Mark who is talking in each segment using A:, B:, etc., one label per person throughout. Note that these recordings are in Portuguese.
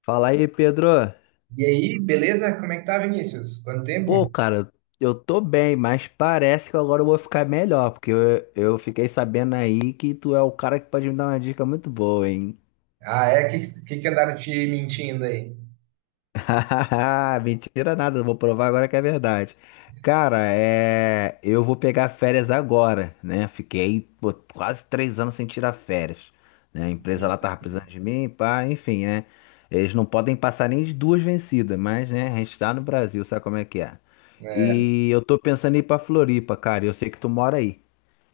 A: Fala aí, Pedro.
B: E aí, beleza? Como é que tá, Vinícius? Quanto tempo?
A: Pô, cara, eu tô bem, mas parece que agora eu vou ficar melhor, porque eu fiquei sabendo aí que tu é o cara que pode me dar uma dica muito boa, hein?
B: Ah, é? O que andaram te mentindo aí?
A: Mentira nada, vou provar agora que é verdade. Cara, eu vou pegar férias agora, né? Fiquei pô, quase 3 anos sem tirar férias, né? A empresa
B: Hum.
A: lá tava precisando de mim, pá, enfim, né? Eles não podem passar nem de 2 vencidas, mas, né, a gente tá no Brasil, sabe como é que é?
B: É.
A: E eu tô pensando em ir pra Floripa, cara, e eu sei que tu mora aí.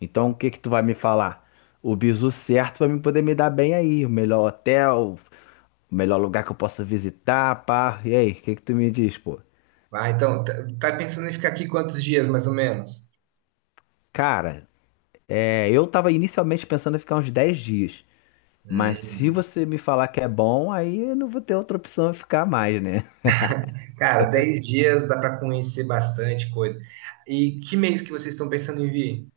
A: Então, o que que tu vai me falar? O bizu certo pra mim poder me dar bem aí, o melhor hotel, o melhor lugar que eu possa visitar, pá. E aí, o que que tu me diz, pô?
B: Ah, então, tá pensando em ficar aqui quantos dias, mais ou menos?
A: Cara, eu tava inicialmente pensando em ficar uns 10 dias. Mas se
B: Hum.
A: você me falar que é bom, aí eu não vou ter outra opção de ficar mais, né?
B: Cara, 10 dias dá pra conhecer bastante coisa. E que mês que vocês estão pensando em vir?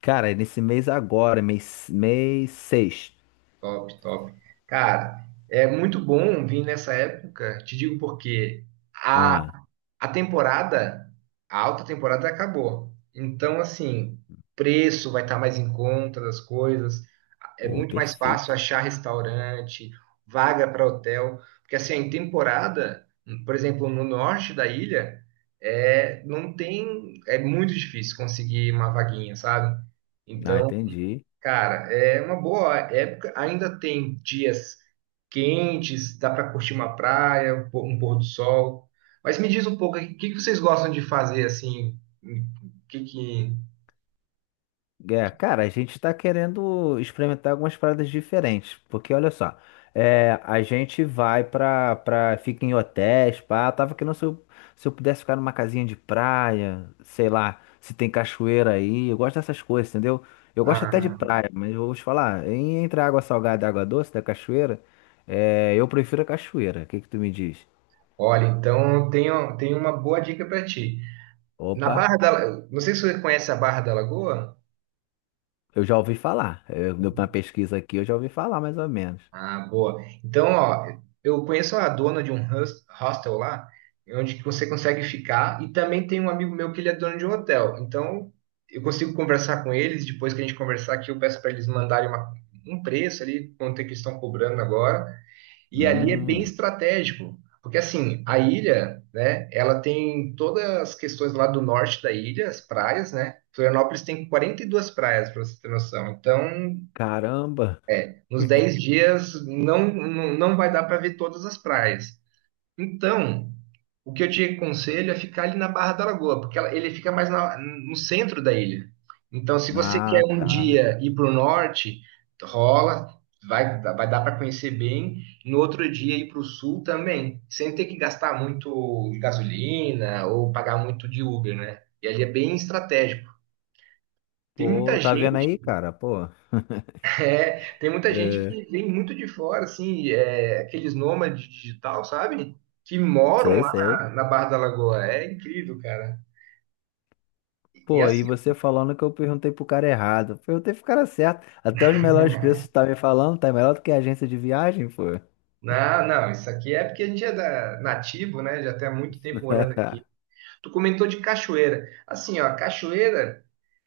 A: Cara, é nesse mês agora, mês seis.
B: Top, top. Cara, é muito bom vir nessa época. Te digo por quê.
A: Ah,
B: A temporada, a alta temporada acabou. Então, assim, preço vai estar mais em conta das coisas, é
A: pô,
B: muito mais fácil
A: perfeito.
B: achar restaurante, vaga para hotel, porque assim, em temporada, por exemplo, no norte da ilha, é, não tem, é muito difícil conseguir uma vaguinha, sabe?
A: Ah,
B: Então,
A: entendi.
B: cara, é uma boa época. Ainda tem dias quentes, dá para curtir uma praia, um pôr do sol. Mas me diz um pouco, o que que vocês gostam de fazer assim? O que que...
A: É, cara, a gente tá querendo experimentar algumas paradas diferentes, porque olha só, a gente vai pra fica em hotéis, pá, tava querendo se eu pudesse ficar numa casinha de praia, sei lá, se tem cachoeira aí, eu gosto dessas coisas, entendeu? Eu gosto até de
B: Ah,
A: praia, mas eu vou te falar, entre a água salgada e a água doce da cachoeira, eu prefiro a cachoeira, o que que tu me diz?
B: olha, então eu tenho uma boa dica para ti. Na
A: Opa,
B: Barra da, La- Não sei se você conhece a Barra da Lagoa.
A: eu já ouvi falar, eu, deu uma pesquisa aqui, eu já ouvi falar mais ou menos.
B: Ah, boa. Então, ó, eu conheço a dona de um hostel lá, onde que você consegue ficar, e também tem um amigo meu que ele é dono de um hotel. Então, eu consigo conversar com eles, depois que a gente conversar aqui, eu peço para eles mandarem um preço ali, quanto é que eles estão cobrando agora. E ali é bem
A: Hum,
B: estratégico, porque assim, a ilha, né, ela tem todas as questões lá do norte da ilha, as praias, né? Florianópolis tem 42 praias, para você ter noção. Então,
A: caramba.
B: nos 10 dias não, vai dar para ver todas as praias. Então, o que eu te aconselho é ficar ali na Barra da Lagoa, porque ele fica mais no centro da ilha. Então, se você quer
A: Ah,
B: um
A: tá.
B: dia ir para o norte, rola, vai dar para conhecer bem. No outro dia ir para o sul também, sem ter que gastar muito de gasolina ou pagar muito de Uber, né? E ali é bem estratégico. Tem
A: Pô,
B: muita
A: tá vendo
B: gente
A: aí, cara? Pô,
B: É, tem muita gente
A: é,
B: que vem muito de fora, assim, é, aqueles nômades digital, sabe? Que moram
A: sei,
B: lá
A: sei.
B: na Barra da Lagoa. É incrível, cara. E
A: Pô, aí
B: assim,
A: você falando que eu perguntei pro cara errado. Eu perguntei pro cara certo. Até os melhores preços tá me falando, tá melhor do que a agência de viagem, pô.
B: não, não, isso aqui é porque a gente é nativo, né? Já tem há muito tempo morando aqui. Tu comentou de cachoeira. Assim, ó, cachoeira.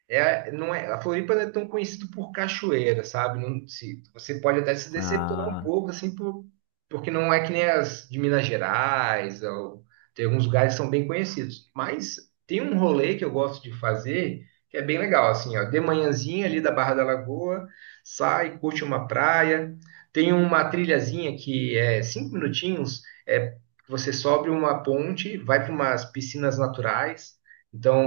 B: É, não é, a Floripa não é tão conhecida por cachoeira, sabe? Não, se, você pode até se decepcionar um
A: Ah,
B: pouco, assim, porque não é que nem as de Minas Gerais, ou, tem alguns lugares que são bem conhecidos. Mas tem um rolê que eu gosto de fazer, que é bem legal, assim, ó, de manhãzinha ali da Barra da Lagoa, sai, curte uma praia, tem uma trilhazinha que é 5 minutinhos, é, você sobe uma ponte, vai para umas piscinas naturais,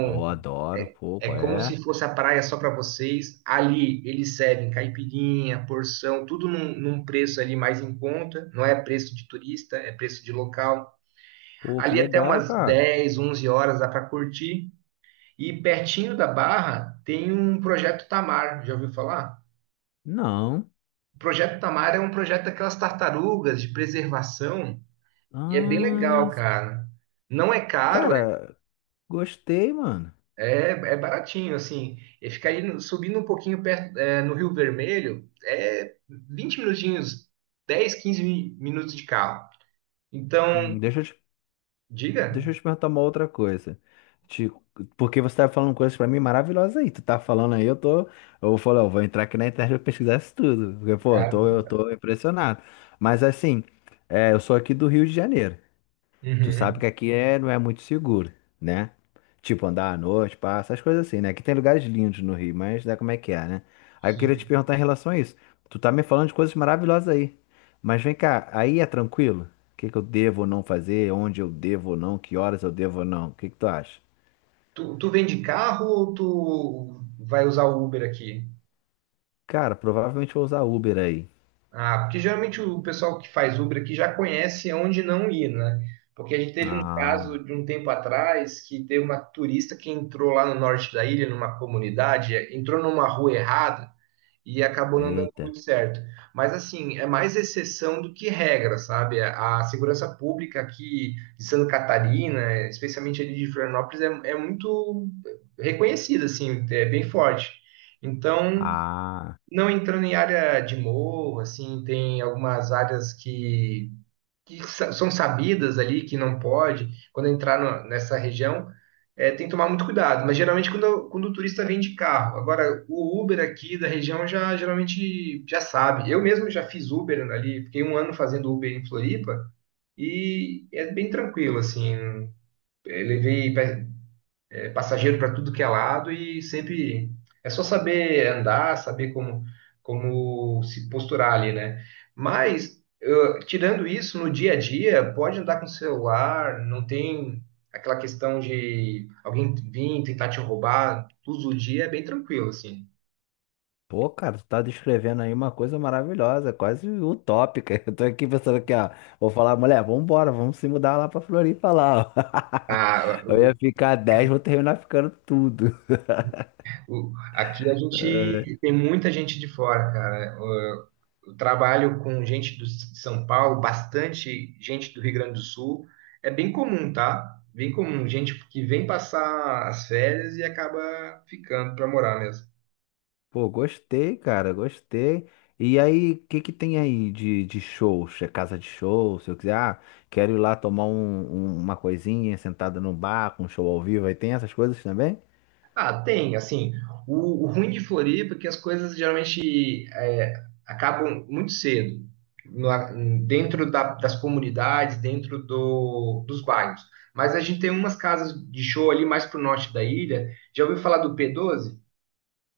A: eu adoro, pô,
B: é
A: qual
B: como
A: é?
B: se fosse a praia só para vocês. Ali eles servem caipirinha, porção, tudo num preço ali mais em conta. Não é preço de turista, é preço de local.
A: Pô, que
B: Ali até
A: legal,
B: umas
A: cara.
B: 10, 11 horas dá para curtir. E pertinho da Barra tem um projeto Tamar. Já ouviu falar?
A: Não.
B: O projeto Tamar é um projeto daquelas tartarugas de preservação e é bem legal,
A: Ah,
B: cara. Não é caro.
A: cara, gostei, mano.
B: É, é baratinho, assim. E ficar aí subindo um pouquinho perto, é, no Rio Vermelho é 20 minutinhos, 10, 15 minutos de carro.
A: Hum,
B: Então,
A: deixa eu te
B: diga.
A: Deixa eu te perguntar uma outra coisa. Te- porque você tá falando coisas pra mim maravilhosas aí. Tu tá falando aí, eu tô. Eu falei, eu vou entrar aqui na internet e pesquisar isso tudo. Porque, pô,
B: Cara.
A: eu tô impressionado. Mas assim, é, eu sou aqui do Rio de Janeiro. Tu sabe
B: Uhum,
A: que aqui é, não é muito seguro, né? Tipo, andar à noite, passa, essas coisas assim, né? Aqui tem lugares lindos no Rio, mas é como é que é, né? Aí eu queria te
B: sim.
A: perguntar em relação a isso. Tu tá me falando de coisas maravilhosas aí. Mas vem cá, aí é tranquilo? O que que eu devo ou não fazer? Onde eu devo ou não? Que horas eu devo ou não? O que que tu acha?
B: Tu vem de carro ou tu vai usar o Uber aqui?
A: Cara, provavelmente vou usar Uber aí.
B: Ah, porque geralmente o pessoal que faz Uber aqui já conhece onde não ir, né? Porque a gente teve um
A: Ah,
B: caso de um tempo atrás que teve uma turista que entrou lá no norte da ilha, numa comunidade, entrou numa rua errada e acabou não dando
A: eita.
B: muito certo. Mas, assim, é mais exceção do que regra, sabe? A segurança pública aqui de Santa Catarina, especialmente ali de Florianópolis, é muito reconhecida, assim, é bem forte. Então,
A: Ah.
B: não entrando em área de morro, assim, tem algumas áreas que são sabidas ali, que não pode, quando entrar nessa região, é, tem que tomar muito cuidado. Mas geralmente quando o turista vem de carro. Agora, o Uber aqui da região já geralmente já sabe. Eu mesmo já fiz Uber ali, fiquei um ano fazendo Uber em Floripa e é bem tranquilo, assim. Eu levei é passageiro para tudo que é lado e sempre é só saber andar, saber como se posturar ali, né? Mas tirando isso no dia a dia, pode andar com o celular, não tem aquela questão de alguém vir tentar te roubar, todo dia é bem tranquilo assim.
A: Pô, cara, tu tá descrevendo aí uma coisa maravilhosa, quase utópica. Eu tô aqui pensando aqui, ó. Vou falar, mulher, vambora, vamos se mudar lá pra Floripa lá,
B: Ah,
A: ó. Eu ia ficar 10, vou terminar ficando tudo.
B: Aqui a gente tem muita gente de fora, cara. Eu trabalho com gente de São Paulo, bastante gente do Rio Grande do Sul. É bem comum, tá? Bem comum, gente que vem passar as férias e acaba ficando para morar mesmo.
A: Pô, gostei, cara, gostei. E aí, o que que tem aí de shows? É casa de show? Se eu quiser, ah, quero ir lá tomar uma coisinha sentada num bar, com um show ao vivo, aí tem essas coisas também?
B: Ah, tem, assim, o ruim de Floripa é que as coisas geralmente é, acabam muito cedo, dentro das comunidades, dentro dos bairros. Mas a gente tem umas casas de show ali mais pro norte da ilha. Já ouviu falar do P12?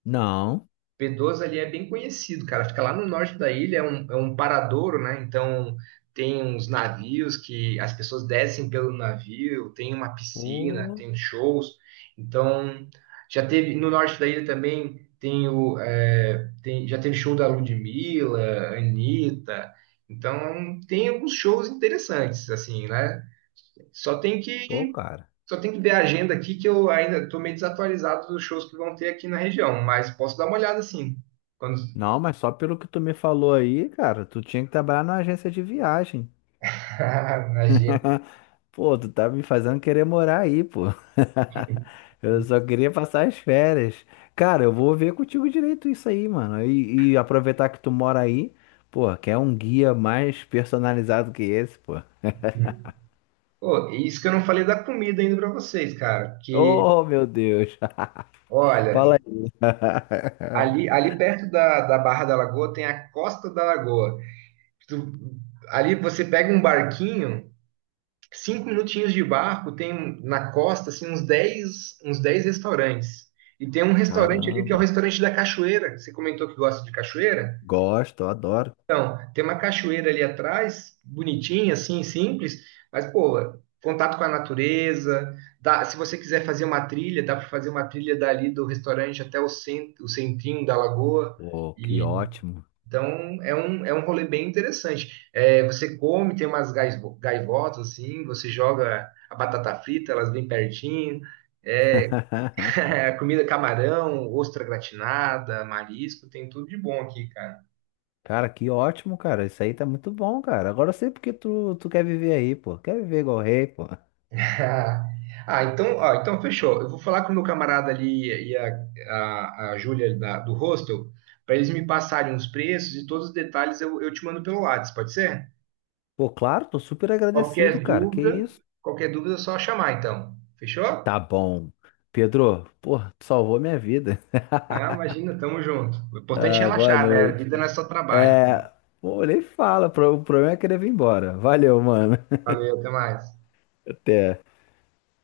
A: Não.
B: P12 ali é bem conhecido, cara. Fica lá no norte da ilha, é um paradouro, né? Então tem uns navios que as pessoas descem pelo navio, tem uma piscina,
A: Pô,
B: tem shows. Então já teve no norte da ilha também tem o já teve show da Ludmilla, Anitta. Então tem alguns shows interessantes, assim, né? Só tem
A: pô,
B: que
A: cara.
B: só tem que ver a agenda aqui que eu ainda estou meio desatualizado dos shows que vão ter aqui na região, mas posso dar uma olhada assim. Quando
A: Não, mas só pelo que tu me falou aí, cara, tu tinha que trabalhar numa agência de viagem.
B: na agenda.
A: Pô, tu tá me fazendo querer morar aí, pô. Eu só queria passar as férias. Cara, eu vou ver contigo direito isso aí, mano. E aproveitar que tu mora aí, pô, quer um guia mais personalizado que esse, pô.
B: Pô, e isso que eu não falei da comida ainda para vocês, cara, que
A: Oh, meu Deus.
B: olha,
A: Fala aí.
B: ali perto da Barra da Lagoa tem a Costa da Lagoa. Tu- ali você pega um barquinho 5 minutinhos de barco tem um, na costa assim, uns dez restaurantes. E tem um restaurante ali que é o
A: Caramba.
B: restaurante da cachoeira. Você comentou que gosta de cachoeira?
A: Gosto, adoro.
B: Tem uma cachoeira ali atrás, bonitinha, assim, simples, mas, pô, contato com a natureza. Se você quiser fazer uma trilha, dá para fazer uma trilha dali do restaurante até o centrinho da lagoa.
A: Pô, que ótimo.
B: Então, é um rolê bem interessante. É, você come, tem umas gaivotas, assim, você joga a batata frita, elas vêm pertinho. É, comida camarão, ostra gratinada, marisco, tem tudo de bom aqui, cara.
A: Cara, que ótimo, cara. Isso aí tá muito bom, cara. Agora eu sei porque tu quer viver aí, pô. Quer viver igual rei, pô.
B: Ah, então, ó, então fechou. Eu vou falar com o meu camarada ali e a Júlia do hostel, para eles me passarem os preços e todos os detalhes eu te mando pelo WhatsApp, pode ser?
A: Pô, claro, tô super agradecido,
B: Qualquer
A: cara. Que
B: dúvida,
A: isso?
B: qualquer dúvida é só chamar, então. Fechou?
A: Tá bom. Pedro, pô, tu salvou minha vida.
B: Ah, imagina, tamo junto. O importante é
A: Ah, boa
B: relaxar, né? A vida não
A: noite.
B: é só trabalho.
A: É, pô, nem fala. O problema é querer vir embora. Valeu, mano.
B: Valeu, até mais.
A: Até.